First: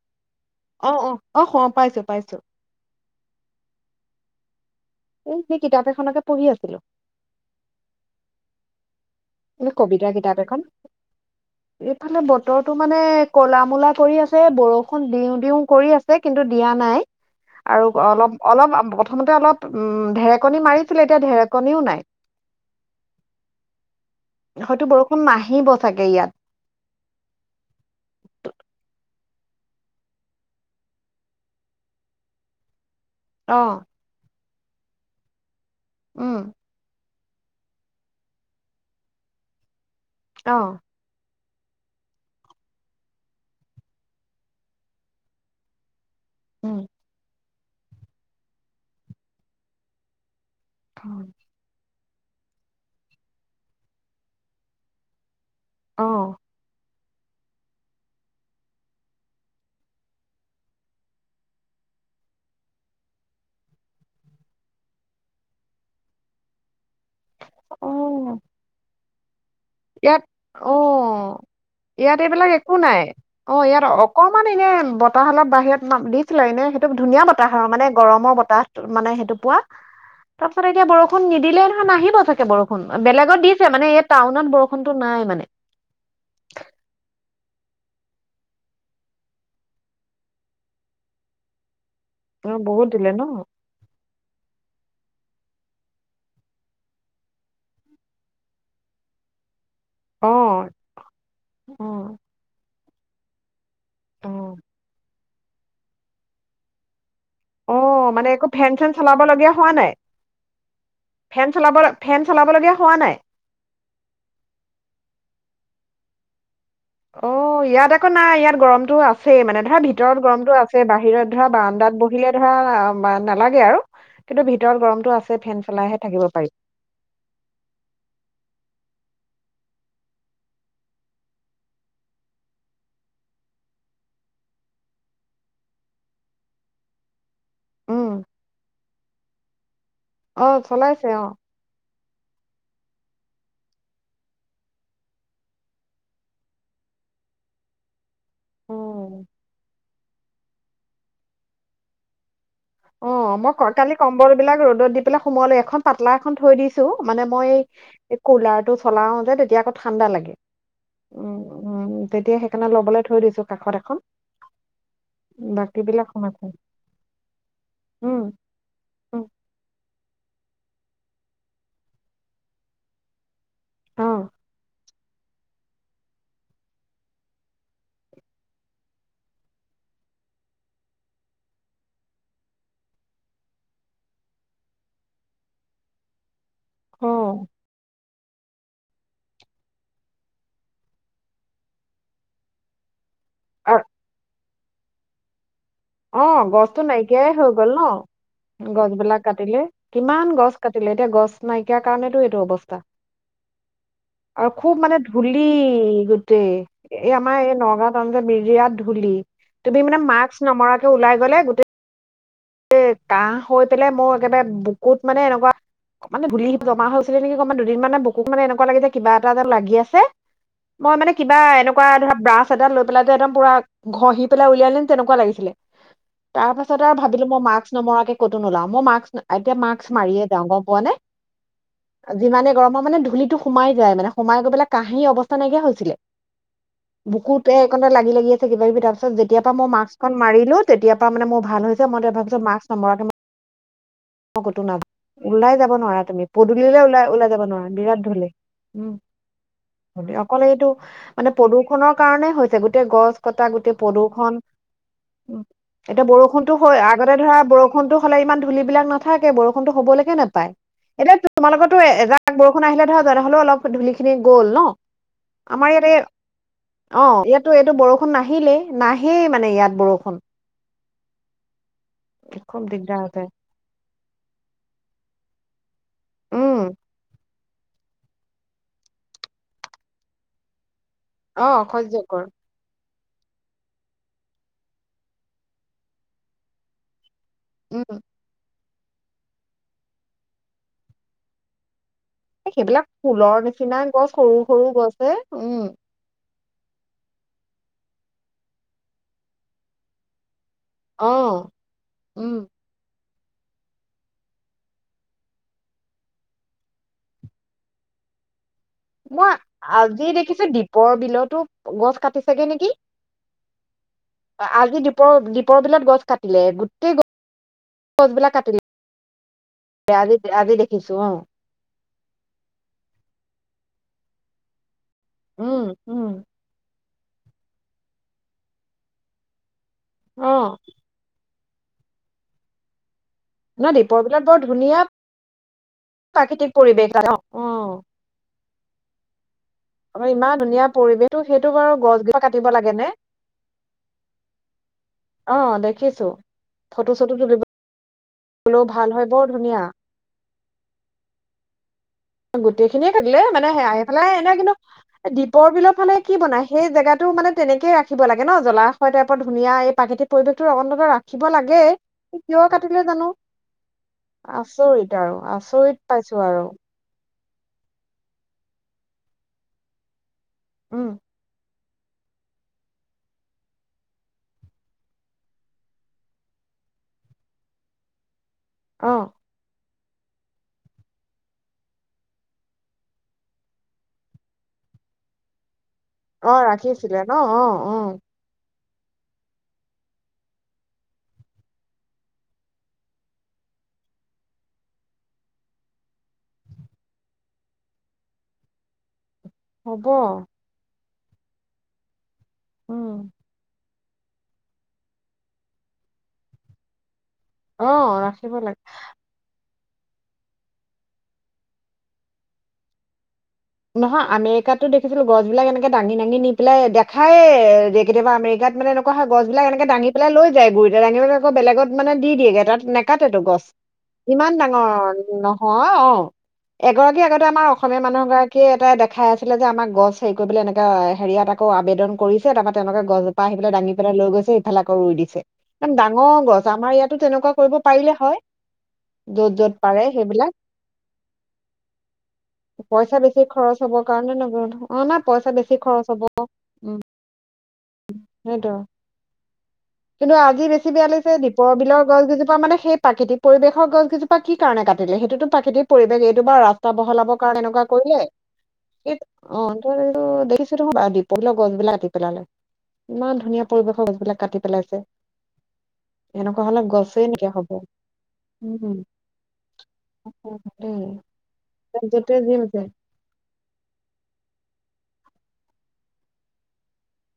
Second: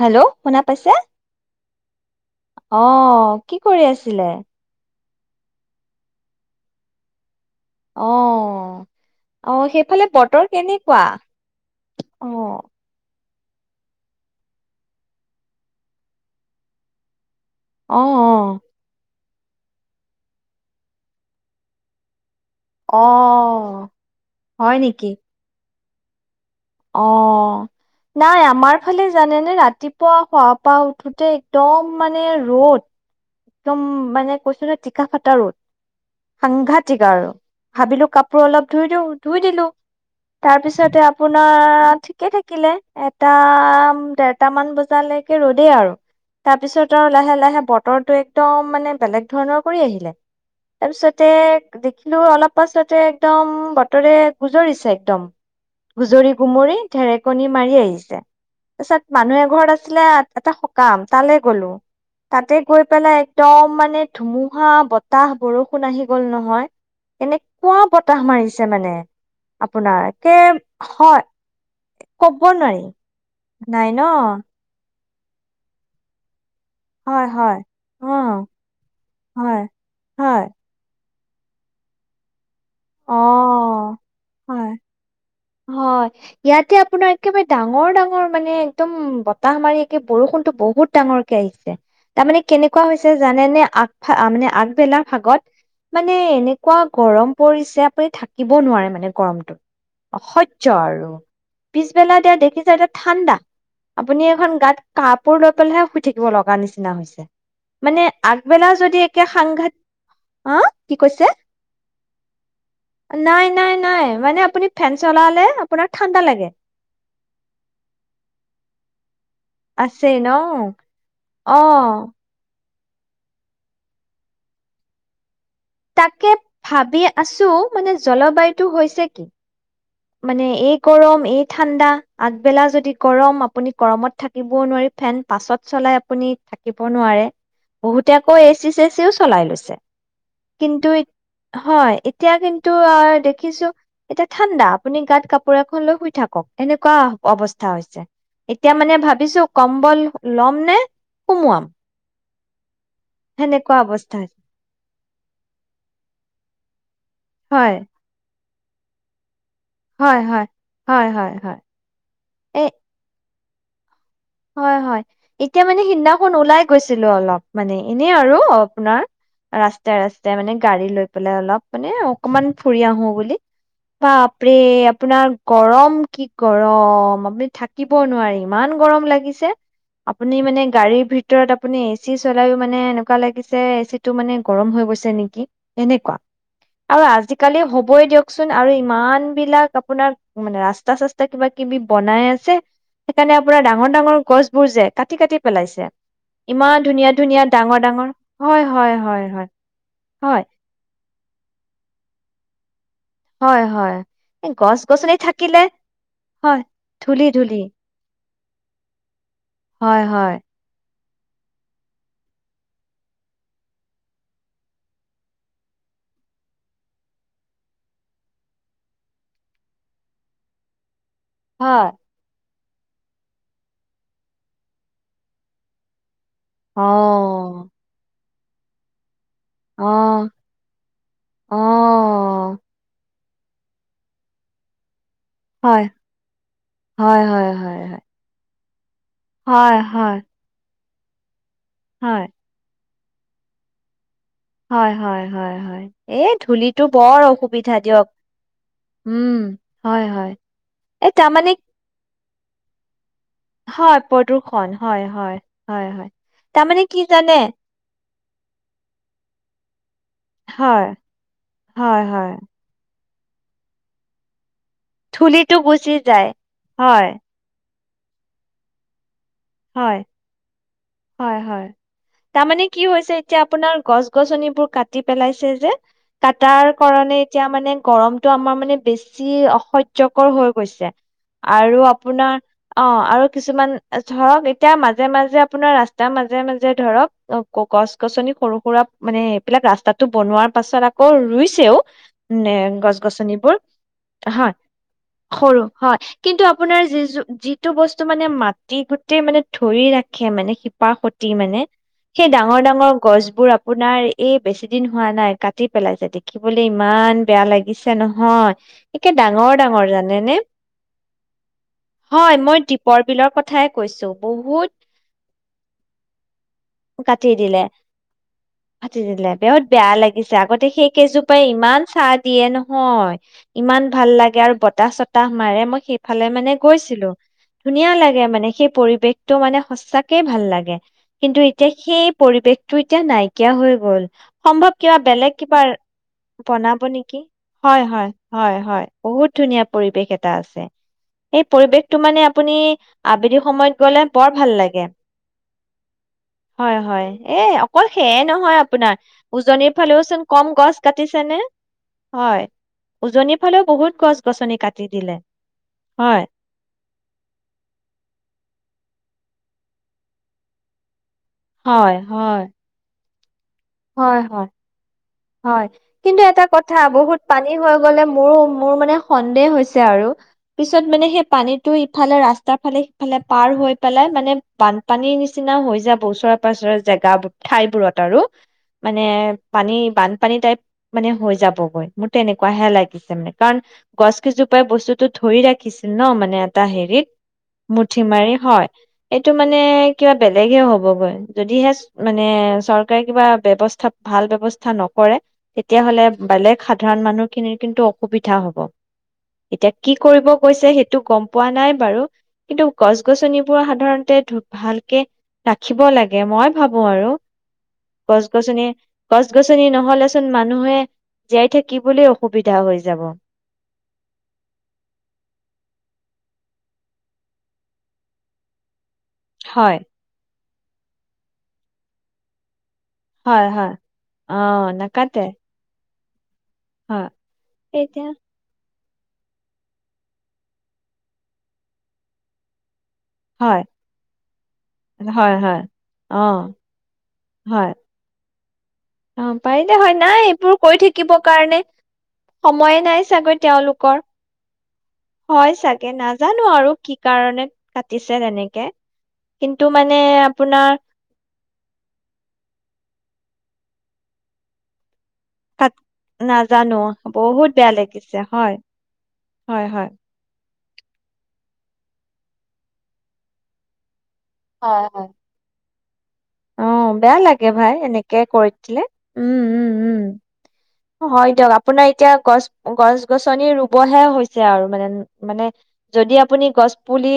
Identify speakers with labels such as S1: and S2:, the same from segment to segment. S1: Hello, শুনা পাইছে?
S2: অ-অ-অ অহ', পাইছো -পাইছো।
S1: অহ ', কি কৰি আছিলে?
S2: এই, সেই কিতাপ এখনকে পঢ়ি আছিলো।
S1: অ', -
S2: এই', কবিতাৰ কিতাপ এখন, এইফালে
S1: অ',
S2: বতৰটো মানে ক'লা- মূলা কৰি আছে, বৰষুণ দিওঁ- দিওঁ কৰি আছে কিন্তু দিয়া নাই।
S1: অ',
S2: আৰু অলপ- অলপ
S1: অ',
S2: অলপ বত, প্ৰথমতে অলপ উম ', ঢেৰেকণি মাৰিছিলে, এতিয়া ঢেৰেকণিও নাই।
S1: অহ',
S2: হয়তো বৰষুণ নাহিব। চাগে ইয়াত,
S1: অ', নাই আমাৰ ফালে। জানে -নে ৰাতিপুৱা শুৱাপা উঠোতে একদম মানে ৰ'দ।
S2: অ
S1: তুম মানে, কৈছিলো টিকাফাটা ৰ'দ।
S2: উম
S1: সাংঘাতিক আৰু ভাবিলো কাপোৰ অলপ ধুই দিওঁ, ধুই দিলো
S2: অ
S1: তাৰপিছতে আপ আপোনাৰ ঠিকে থাকিলে এটা, দেৰটামান বজালৈকে ৰ'দেই আৰু
S2: উম
S1: তাৰপিছত আৰু লাহে লাহে বতৰটো একদম মানে বেলেগ ধৰণৰ কৰি আহিলে তাৰপিছতে, [unintelligible] অলপ পাছতে একদম বতৰে গুজৰিছে একদম
S2: অ
S1: গুজৰি গুমৰি ঢেৰেকনি মাৰি আহিছে, তাৰপিছত মানুহ এঘৰত আছিলে এটা সকাম তালৈ গলো তাতে গৈ পেলাই একদম মানে ধুমুহা বতাহ বৰষুণ আহি গল নহয় এনেকুৱা
S2: অ
S1: বতাহ মাৰিছে মানে আপোনাৰ
S2: ইয়াত
S1: কেম
S2: অ ইয়াত এইবিলাক একো নাই অ ইয়াত
S1: নাই ন
S2: অকমান এনে বত তাহ অল বাহিৰত নাম দিছিলে নে [unintelligible] সেইটো ধুনীয়া
S1: হয় হয়
S2: বতাহৰ আৰু মানে
S1: অ'
S2: গৰমৰ বতাহ মানে সেইটো পোৱা
S1: হয় হয়
S2: তাৰপিছত এতিয়া বৰষু নিদিলে নহয় নাহিব চাগে বৰষুণ বেলেগত দিছে মানে
S1: অ'
S2: এই টাউনত বৰষুণ
S1: হয় ইয়াতে আপোনাৰ একেবাৰে ডাঙৰ ডাঙৰ মানে একদম বতাহ মাৰি একে বৰষুণতটো বহুত ডাঙৰকে আহিছে তাৰমানে
S2: অ
S1: কেনেকুৱা
S2: বহুত দিলে
S1: হৈছে
S2: ন
S1: জানে নে আ মানে আগবেলা ভাগত মানে এনেকুৱা গৰম পৰিছে থাকিব নোৱাৰে মানে গৰমটোত
S2: অ
S1: অসজ্য আৰু
S2: অ
S1: পিছবেলা এতিয়া দেখিছে নে ঠাণ্ডা আপুনি
S2: অ
S1: এখন গাত কাপ কাপোৰ লৈ পেলাইহে শুই থাকিব লগা নিচিনা হৈছে
S2: অ
S1: মানে
S2: একো ফেন
S1: আগবেলা
S2: চেন
S1: যদি
S2: চলাব
S1: একে
S2: লগীয়া হোৱা
S1: সাংঘাত,
S2: নাই
S1: আ কি কৈছে?
S2: ফেন চলাব ফেন চলাব লগীয়া হোৱা নাই
S1: নাই-নাই-নাই, মানে আপুনি ফেন চলা আপোনাৰ ঠাণ্ডা লাগে
S2: অ ইয়াত আকৌ নাই ইয়াত গৰমতটোও আছে ছে মানে ধৰা
S1: আছে
S2: ভিতৰত
S1: ন
S2: গৰমতটো আছে বাহিৰত ধৰা
S1: অ
S2: বাৰাণ্ডাত বহিলে ধৰা নালাগে আৰু কিন্তু ভিতৰত গৰমটো আছে ফেন চলাইহে থাকিব
S1: তাকে
S2: পাৰি
S1: ভাবি আছো মানে জলবায়ুতো হৈছে কি। মানে এই গৰম এই ঠাণ্ডা আগবেলা যদি গৰম আপুনি গৰমত থাকিবও নোৱাৰি ফেন পাছত চলাই আপুনি থাকিব নোৱাৰে। বহুতে
S2: উম
S1: আকৌ এচি চেচিও চলাই লৈছে।
S2: অ'
S1: কিন্তু, ই
S2: চলাইছে অ'
S1: হয় ই এতিয়া কিন্তু অ দেখিছো এতিয়া ঠাণ্ডা। আপুনি গাত কাপোৰ এখন লৈ শুই থাকক এনেকুৱা অৱস্থা হৈছে, এতিয়া মানে
S2: উম
S1: ভাবিছো কম্বল লম নে সুমুৱাম?
S2: অ', মই ক
S1: সেনেকুৱা
S2: কালি
S1: অৱস্থা
S2: কম্বল
S1: হৈছে।
S2: বিলাক ৰ'দত দি পেলাই সোমোৱালো এখন পাতলা এখন থৈ দিছো মানে মই
S1: হয়
S2: কুলাৰ টো চলাও যে এতিয়া আকৌ ঠাণ্ডা
S1: হয়
S2: লাগে।
S1: হয় হয়
S2: উ,
S1: হয় হয়
S2: উম তেতিয়া
S1: এ
S2: সেইকাৰণে লবলে থৈ দিছো কাষত এখন
S1: হয় হয়, এতিয়া
S2: বাকী
S1: মানে
S2: বিলাক
S1: সিদিনাখন
S2: সোমাইছে
S1: ওলাই গৈছিলো অলপ। মানে ইনে
S2: উম
S1: আৰু আপোনাৰ
S2: উম
S1: ৰাস্তাৰ ৰাস্তাই মানে গাড়ী লৈ পেলাই অলপ মানে অকমান ফুৰি আহো বুলি
S2: অ'
S1: বাপৰে আপোনাৰ গৰম কি গৰম, আপুনি থাকিব নোৱাৰে ইমান গৰম লাগে। আপুনি মানে গাড়ীৰ ভিতৰত আপুনি এচি চলাইয়ো মানে এনেকুৱা লাগিছে এচি টো মানে গৰম হৈ গৈছে নেকি, এনেকুৱা আৰু
S2: অ'
S1: আজিকালি হ'বই দিয়ক ককচোন আৰু ইমান বিলাক আপোনাৰ মানে ৰাস্তা চাস্তা কিবা কিবি বনাই আছে সেইকাৰণে আপোনাৰ
S2: আ-
S1: ডাঙৰ-ডাঙৰ গছবোৰ যে, কাটি কাটি পেলাইছে।
S2: অ',
S1: ইমান
S2: গছটো
S1: ধুনীয়া
S2: নাইকিয়াই
S1: ধুনীয়া
S2: হৈ গল
S1: ডাঙৰ
S2: ন?
S1: ডাঙৰ হয়
S2: গছ
S1: হয়
S2: বিলাক
S1: হয় হয়
S2: কাটিলে, কিমান
S1: হয়
S2: গছ কাটিলে এতিয়া গছ নাইকিয়াৰ কাৰণেতো এইটো অৱস্থা।
S1: হয় হয়।
S2: আৰু
S1: এই
S2: খুব মানে
S1: গছ-গছনি
S2: ধূলি
S1: থাকিলে
S2: গোটেই
S1: হয়
S2: এই
S1: ধূলি
S2: আমাৰ
S1: ধূলি
S2: এই নগাঁও [unintelligible] বিৰাত ধূলি। তুমি মানে
S1: হয় হয়।
S2: [unintelligible] মৰাটো ওলাই গ'লে গোটেই এ কাহ হৈ পেলাই মোৰ একেবাৰে বুকুত মানে এনেকুৱা, অ', ধূলি জমা হৈছিলে নেকি, অকমান দুদিন মান মানে বুকুত মানে এনেকুৱা লাগে যে কিবা এটা যেন লাগি আছে। মই মানে কিবা এনেকুৱা
S1: হয়,
S2: ধৰা ব্ৰাছ টা লৈ পেলাই যে একদম পুৰা ঘঁহি পেলাই উলিয়াই আনিম তেনেকুৱা লাগিছিলে তাৰ পাছত আৰু ভাব বোলো মই মাক্ক
S1: অ',
S2: নমৰাৰাকে কতো নোলাউ মই মাস্ক এতিয়া মাস্ক মাৰিয়ে
S1: অ',
S2: যাওঁ গম পোৱা নে যিমানে
S1: অ',
S2: গৰমৰ মানে ধূলিতটো সোমাই যায় মানে সোমাই গৈ পেলাই কাহী অৱ অবস্থা নাইকিয়া
S1: হয়,
S2: হৈছিলে
S1: হয়, হয়,
S2: বুকুতে
S1: হয়,
S2: এইকনতে লাগি লাগি আছে কিবা কিবি ত যেতিয়াৰ পৰা মই
S1: হয়, হয়,
S2: মাক্সখন
S1: হয়,
S2: মাৰিলো তেতিয়া তাৰ মানে মোৰ ভাল হৈ মই তো এইবা
S1: হয়,
S2: ভাবছো মাস্ক নামৰাকে মই অ কতো না
S1: হয়,
S2: ওলাই
S1: হয়,
S2: যাব
S1: হয়,
S2: নোৱাৰা তুমি
S1: এই
S2: পদূুলিলে
S1: ধূলিটো
S2: ওলাই
S1: বৰ
S2: ওলাই যাব নোৱাৰা
S1: অসুবিধা
S2: বিৰাট
S1: দিয়ক,
S2: ধুলি উম
S1: হয়, হয়,
S2: অকল এইটো
S1: এই
S2: মানে
S1: তাৰমানে
S2: প্ৰদূৰ্ষণৰ কাৰণে হৈছে গোটেই গছ কটা গোটেই
S1: হয়,
S2: প্ৰদূৰ্ষন
S1: প্ৰদূষণ হয়, হয়,
S2: উ
S1: হয়,
S2: এতিয়া
S1: হয়,
S2: বৰষুণতটো হৈ
S1: তাৰমানে কি
S2: আগতে
S1: জানে?
S2: ধৰা বৰষুণতটো ফালে ইমান ধূল বিলাক ন থাকে বৰষুণ টো হবলৈ নেপায়
S1: হয়,
S2: এতিয়া তোমালোকৰো
S1: হয়, হয়,
S2: এজাক বৰষুণ আহিলে ধৰ তেনেহ'লে অলপ ধুলি খিনি গল ন
S1: ধুলি টো
S2: আমাৰ ইয়াতে
S1: গুচি যায় হয়
S2: নাহিলে নাই
S1: হয় হয় হয় তাৰ
S2: খুব
S1: মানে কি
S2: দিগদাৰ হৈ
S1: হৈছে
S2: যায়
S1: এতিয়া আপোনাৰ গছ গছনিবোৰ কাটি পেলাইছে যে
S2: উম
S1: কটাৰ কাৰণেই এতিয়া মানে গৰমতটো আমাৰ মানে বেছি অসহ্যকৰ হৈ গৈছে
S2: অ
S1: আৰু
S2: অসহ্যকৰ
S1: আপোনাৰ অ আৰু কিছুমান ধৰক এতিয়া মাজে মাজে আপোনাৰ ৰাস্তা মাজে মাজে ধৰক অহ ক
S2: উম
S1: গছ গছনি সৰু পুৰা মানে এইবিলাক ৰাস্তাটো বনোৱাৰ পাছত আকৌ ৰুইছেও নে
S2: সেইবিলাক
S1: গছ
S2: ফুলৰ
S1: গছনিবোৰ
S2: নিচিনা গছ সৰু
S1: হা
S2: সৰু গছে
S1: সৰু
S2: উম
S1: হয় কিন্তু আপোনাৰ যিযো যিটো বস্তু মানে মাত টি গোটেই মানে ধৰি ৰাখে মানে শিপা
S2: অ
S1: সতি মানে সেই
S2: উম
S1: ডাঙৰ ডাঙৰ গছবোৰ আপোনাৰ এই বেছিদিন হোৱা নাই কাটি পেলাইছে দেখিবলৈ ইমান বেয়া লাগিছে নহয় একে
S2: মই
S1: ডাঙৰ ডাঙৰ
S2: আজি
S1: জানেনে
S2: দেখিছেো দীপৰ বিলতো গছ কাটি চেগে নেকি
S1: কৈছোঁ বহুত
S2: আজি দীপৰ দীপৰ বিলত গছ কাটিলে গোটেই
S1: কাটি দিলে
S2: গছ বিলাক কাটিলে
S1: কাটি দিলে বিহত বেয়া
S2: আজি
S1: লাগিছে
S2: আজি
S1: আগতে সেই
S2: দেখিছো অ
S1: কেইজোপাই ইমান ইমান চাহ দিয়ে নহয় ইমান ভাল লাগে আৰু বতাহ চত বতাহ মাৰে
S2: উম
S1: মই
S2: উম
S1: সেইফালে মানে গৈছো ধুনীয়া লাগে মাত সেই পৰিৱেশটো মানে, সচাকে
S2: অ
S1: ভাল লাগে। কিন্তু এতিয়া সেই পৰিৱেশটো এতিয়া নাইকিয়া
S2: ন
S1: হৈ
S2: দীপৰ
S1: গল
S2: বিলত বৰ
S1: সম্ভৱ
S2: ধুনীয়া
S1: কিবা বেলেগ কিবা
S2: প্ৰাকৃতিক
S1: বনাব
S2: পৰিৱেশ অ
S1: নেকি?
S2: অ
S1: হয়-হয়-হয়-হয়, বহুত ধুনীয়া
S2: অ
S1: পৰিৱেশ এটা
S2: ইমান
S1: আছে
S2: ধুনীয়া পৰিৱেশটো
S1: এই
S2: সেইটো বাৰু
S1: পৰিৱেশটো মানে
S2: গছজোপা কাটিব
S1: আপুনি
S2: লাগে নে
S1: আবেলি সময়ত গলে বৰ ভাল লাগে
S2: অ দেখিছো ফটো
S1: হয়-হয়,
S2: চটো
S1: এ
S2: তুলিবলৈও
S1: অকল সেয়ে নহয়
S2: ভাল
S1: আপোনাৰ
S2: হয় বৰ ধুনীয়া
S1: উজনিৰ ফালেওচোন কম গছ কাটিছে নে? হয়
S2: গোটেই খিনিয়ে কাটিলে
S1: উজনিৰ
S2: মানে
S1: ফালেও বহুত
S2: সেইইফালে
S1: গছ
S2: এনে
S1: গছনি
S2: কিন্তু
S1: কাটি দিলে
S2: দ্বীপৰ বিলৰ ফালে কি
S1: হয়
S2: বনাই, সেই জেগাতটো মানে তেনেকে ৰাখিব লাগে ন জলাসয় টাইপত ধুনীয়া এই প্ৰাকৃতিক পৰিৱেশটো অনন্তত ৰাখ ৰাখিব লাগে, কিয় কাটিলে জানো? আচৰিত আৰু
S1: হয়-হয়-হয়,
S2: আচৰিত পাইছো
S1: কিন্তু
S2: আৰু
S1: এটা কথা বহুত পানী হৈ গ'লে মোৰ-মোৰ মানে সন্দেহ হৈছে আৰু। পিছত
S2: উম
S1: মানে সেই পানীত তটো ইফালে ৰাস্তাৰ ফালে সিফালে পাৰ হৈ পেলাই মানে বানপানীৰ নিচিনা হৈ যাব, ওচৰে-পাচৰে জেগা ঠাইবোৰত আৰু।
S2: অ
S1: মানে পানী বানপানী টাইপ মানে হৈ যাবগৈ মোৰ তেনেকুৱ হে লাগিছে। মানে কাৰণ গছকিজোপাই বস্তুতো ধৰি ৰা ৰাখিছিল ন মানে
S2: অ
S1: এটা
S2: ৰাখিছিলে
S1: হেৰিত
S2: ন অ অ
S1: মুঠি মাৰি হয়। এইটো মানে কিবা বেলেগে হ'বগৈ যদিহে চ মানে চৰকাৰ চৰকাৰে কিবা বৱস্থা ভাল ব্যৱস্থা নকৰে, তেতিয়াহলে বেলেগ সাধাৰণ মানুহ খিনিৰ কিন্তু অসুবিধা হ'ব। এতিয়া
S2: হ'ব
S1: কি কৰিব গৈছে, সেই টো গম পোৱা নাই বাৰু। কিন্তু
S2: উম
S1: গছ-গছনিবোৰ সাধাৰণতে ধপ ভালকে ৰাখিব লাগে মই ভাবো আৰু।
S2: অ ৰাখিব লাগে
S1: গছ-গছনি, গছ-গছ গছ- গছনি নহলেচোন মানুহে জীয়াই থাকিবলৈ অসুবিধা হৈ যাব।
S2: নহয় আমেৰিকাতো দেখিছিলো গছ বিলাক এনেকে দাঙি-দাঙি নি পেলাই দেখায়ে, কেতিয়াবা আমেৰিকাত মানে এ ক গছিলাক এনেক
S1: হয়
S2: দাঙি পেলাই যায়, গুৰি আনিব আকৌ বেলেগত মানে দি দিয়ে তাত। নেকাতেটো গছ
S1: হয় হয়।
S2: ইমান
S1: অহ
S2: ডাঙৰ
S1: নাকাটে
S2: নহয়। অ', এগৰাকী
S1: হয়
S2: আগতে আমাৰ অসমীয়া মানুহৰ
S1: এতিয়া
S2: গৰাকী এটা দেখাই আছিলে যে আমাক গছ হেৰি কৰিবলৈ এনেকা হেৰিয়াত আকৌ আবেদন কৰিছে তাৰ পা তেওঁলোকে গছজোপা আহি পেলাই
S1: হয়
S2: দাঙি পেলাই লৈ গৈছে ইফালে আকৌ ৰুই দিছে,
S1: হয় হয়।
S2: একদম
S1: অ
S2: ডাঙৰ গছ আমাৰ ইয়াতো তেনেকুৱা কৰিব পাৰিলে হয়। য'ত
S1: অ'
S2: য'ত
S1: পাৰিলে
S2: পাৰে
S1: হয়। নাই
S2: সেইবিলাক
S1: এইবোৰ কৰি থাকিব কাৰণে সময়ে
S2: পইচা
S1: নাই
S2: বেছি
S1: চাগৈ। হয়
S2: খৰচ হব
S1: তেওঁলোকৰ
S2: কাৰণে নব অ নাই পইচা বেছি
S1: হয়
S2: খৰচ
S1: চাগে
S2: হব
S1: নাজানো আৰু কি কাৰণে। কাটিছে
S2: সেইটো
S1: তেনেকে কিন্তু মানে
S2: কিন্তু আজি বেছি
S1: আপোনাৰ
S2: বেয়া লাগিছে দীপৰ বিলৰ গছ গজোপা মানে সেই পাত খেতি পৰিৱেশৰ গছ কেইজোপা কি কাৰণে কাটিলে? এইটো প্ৰাকৃতিক
S1: কাট
S2: পৰিৱেশ এইটো বা ৰাস্তা
S1: নাজানো
S2: বহলাবৰ কাৰণে
S1: বহুত
S2: এনেকুৱা
S1: বেয়া
S2: কৰিলে
S1: লাগিছে হয়
S2: এই
S1: হয় হয়।
S2: টো [unintelligible] বা দ্ীপৰ বিলৰ গছ বিলাক কাতি পেলালে। ইমান ধুনীয়া পৰিৱেশৰ গছবিলাক কাটি পেলাইছে।
S1: হয় হয়।
S2: এনেকুৱা হলে
S1: অ
S2: গছেই
S1: বেয়া
S2: নাইকিয়া
S1: লাগে
S2: হব
S1: ভাই, এনেকে কৰি থাকিলে
S2: উম
S1: উম উম উম
S2: দেই
S1: হয় দিয়ক
S2: য'ত
S1: আপোনাৰ এতিয়া
S2: য'তে যি
S1: গছ
S2: হৈছে
S1: গছ গছনি ৰুবহে হৈছে আৰু মানে, মানে, যদি আপুনি গছ পুলি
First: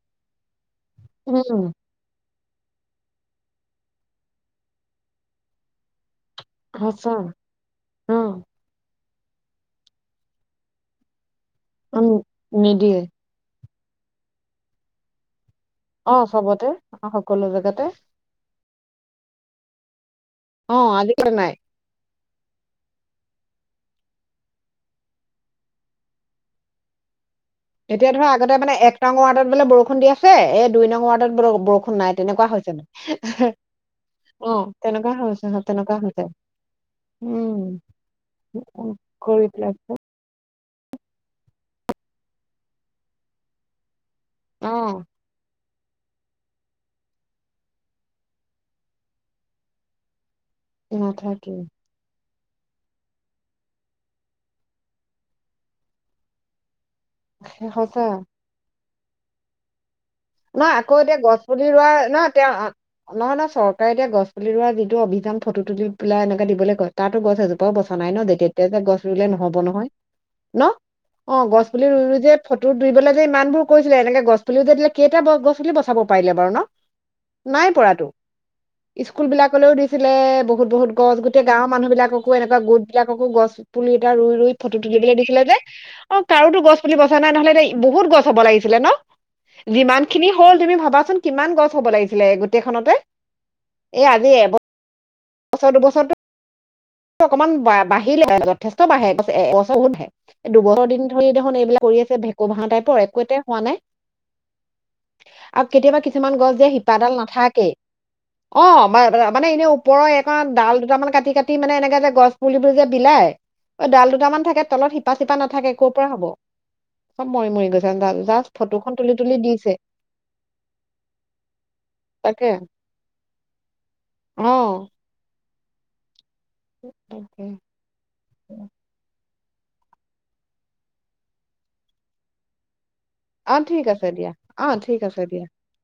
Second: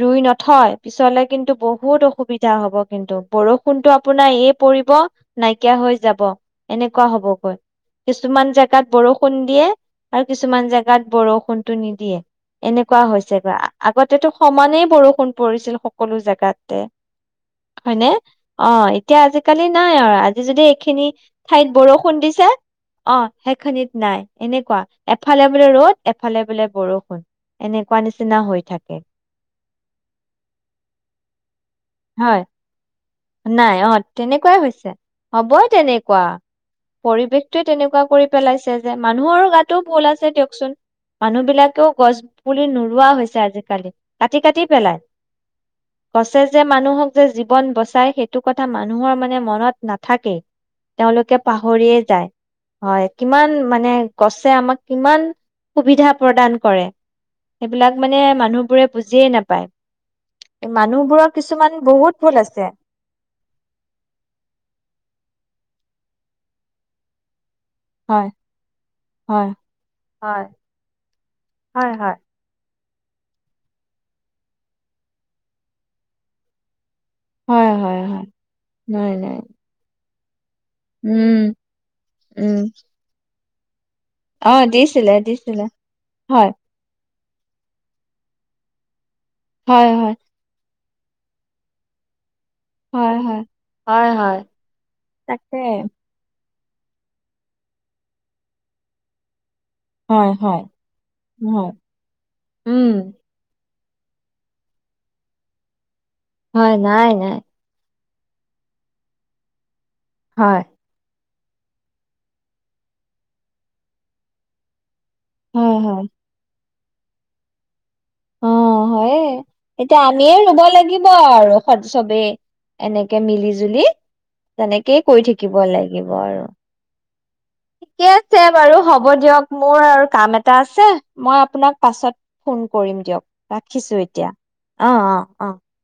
S1: ৰুই নথয় পিছলৈ কিন্তু
S2: উম
S1: বহুত অসুবিধা হব কিন্তু বৰষুণটো আপোনাৰ এয় পৰিব নাইকিয়া হৈ যাব। এনেকুৱা
S2: সঁচা
S1: হবগৈ
S2: অ
S1: কিছুমান জেগাত বৰষুণ [inaudible] খুন্দিয়ে আৰু কিছুমান জেগাত বৰষুণ। ফোনটো
S2: উম,
S1: নিদিয়ে
S2: নিদিয়ে
S1: এনেকুৱা হৈছে ব আগতে টো সমানেই বৰষুণ। পৰিছিল
S2: অ
S1: সকলো
S2: চবতে
S1: জেগাতে
S2: অ সকলো জেগাতে
S1: হয়নে, অ' এতিয়া আ [unintelligible] জিকালি নাই আৰু যদি
S2: অ
S1: এইখিনি
S2: আজিকালি নাই
S1: ঠাইত বৰষুণ দিছে, ক [unintelligible] অ' সেইখিনিত বোলে নাই। এনেকুৱা, এফালে বোলে ৰ'দ এফালে বোলে বৰষুণ। এনেকুৱা
S2: এতিয়া ধৰা,
S1: নিচিনা
S2: আগতে
S1: হৈ
S2: মানে
S1: থাকে
S2: এক নং ৱ্ডত বোলে বৰষুণ দি আছে এ দুই নংৰ ৱ্ডত বৰষুণ নাই
S1: হয়
S2: তেনেকুৱা হৈছে মানে
S1: নাই অ তেনেকুৱাই হৈছে
S2: তেনেকুৱা হৈছে
S1: হ'বই তেনেকুৱা
S2: হৈছে
S1: পৰিৱেশটোৱে
S2: উম
S1: তেনেকুৱা কৰি পেলাইছে যে মানুহৰ
S2: কৰি পেলাই
S1: গাতো ভুল আছে দিয়কচোন [unintelligible] [unintelligible] মানুহ বিলাকেও গছ পুলি নোোৰোৱা হৈছে আজিকালি [inaudible] কাটি, কাটি
S2: অ
S1: পেলাই। গছে, যে মানুহক যে জীৱন বচাই সেইটো কথা মানুহৰ মানে মনত নাথাকেই তেওঁলোকে
S2: নাথাকে
S1: পাহৰিয়ে যায়। হয়, কিমান মানে গছে আমাক কিমান সুবিধা প্ৰদান কৰে। সেইবিলাক
S2: সঁচা
S1: মানে মানুহবোৰে [unintelligible] বুজিয়ে নেপায়
S2: নহয় আকৌ এতিয়া গছ পুলি ৰোৱা ন নহয়
S1: ভুল
S2: তেওঁ
S1: আছে
S2: অ, নহয় নহয় চৰকাৰে এতিয়া গছ পুলি যিটো অভিযান তুলি পেলাই এনেকে দিবলৈ কয় তাতো গছ এজোপা এজোপাও বচা নাই ন
S1: হয়
S2: যেতিয়া তেতিয়া যে গছ ৰুলে
S1: হয়
S2: নহ'ব নহয়
S1: হয়
S2: ন, অ গছ পুলি
S1: হয়
S2: ৰুই
S1: হয়
S2: ৰুই যে ফটো দৰিবলে যে ইমানবোৰ কৰিছিলে এনেকে গছপুলিও যে দিলে কেইটা গছপুলা বচাব পাৰিলে বাৰু ন নাই
S1: হয় হয়
S2: পৰাটো
S1: হয় নাই
S2: স্কুল
S1: নাই
S2: বিলাকলৈও দিছিল এইফালে বহুত বহুত গছ
S1: উম
S2: গোটেই গাঁৱৰ মানহবিলাককো এনেকুৱা
S1: উম
S2: গোটবিলাককো গছ পুলি এটা ৰুই ৰুই ফটো তুলিবলৈ দিছিলে যে অ
S1: হয়
S2: কাৰোতো গছ পুলি বচা একন নহলে যে বহুত গছ হ'ব লাগিছিলে ন
S1: হয়
S2: যিমান
S1: হয়
S2: খিনি হ'ল তুমি ভাবা চোৱাচোন কিমান গছ হ'ব লাগিছিলে এই গোটেইখনতে
S1: হয় হয়
S2: এই
S1: হয়
S2: আজি
S1: হয় তাকে
S2: এব--ছ দু বছৰতো অকমান বাঢ়িলে যথেষ্ট বাঢ়ে
S1: হয় হয়
S2: দুবছৰ দিন ধৰি দেখোন
S1: হয়
S2: এইবিলাক কৰি আছে ভেকু ভাও
S1: উম
S2: টাইপৰ একো এ হোৱা নাই আৰু কেতিয়াবা কিছু কিছুমান গছ যে
S1: হয় নাই
S2: শিপাডাল
S1: নাই
S2: নাথাকেই অ [unintelligible] ওপৰৰ এখন
S1: হয়
S2: ডাল দুটামান কাটি কাটি [inaudible] মানে এনেকে যে গছ পুলিবোৰ যে বিলাই ডাল দুটামান থাকে তলত তিপা চিপা নাথাকে
S1: হয়
S2: ক'ৰ
S1: হয়
S2: পৰা হ'ব চব মৰি মৰি গৈছে
S1: অ
S2: জাষ্ট ফটোখন তুলি
S1: হয়ে
S2: তুলি দিছে
S1: এতিয়া আমিয়ে ৰুব লাগিব আৰু স চবেই
S2: তাকে
S1: এনেকে মিলি জুলি
S2: অ
S1: তেনেকেই কৰি থাকিব শিকিব লাগিব আৰু
S2: [inaudible]
S1: ঠিকে আছে বাৰু হ'ব দিয়ক মোৰ আৰু কাম এটা আছে মই আপোনাক পাছত ফোন কৰিম
S2: অ
S1: দিয়ক
S2: ঠিক
S1: ৰাখিছো
S2: আছে দিয়া
S1: এতিয়া
S2: অ ঠিক
S1: অঁ অঁ
S2: আছে
S1: অঁ
S2: দিয়া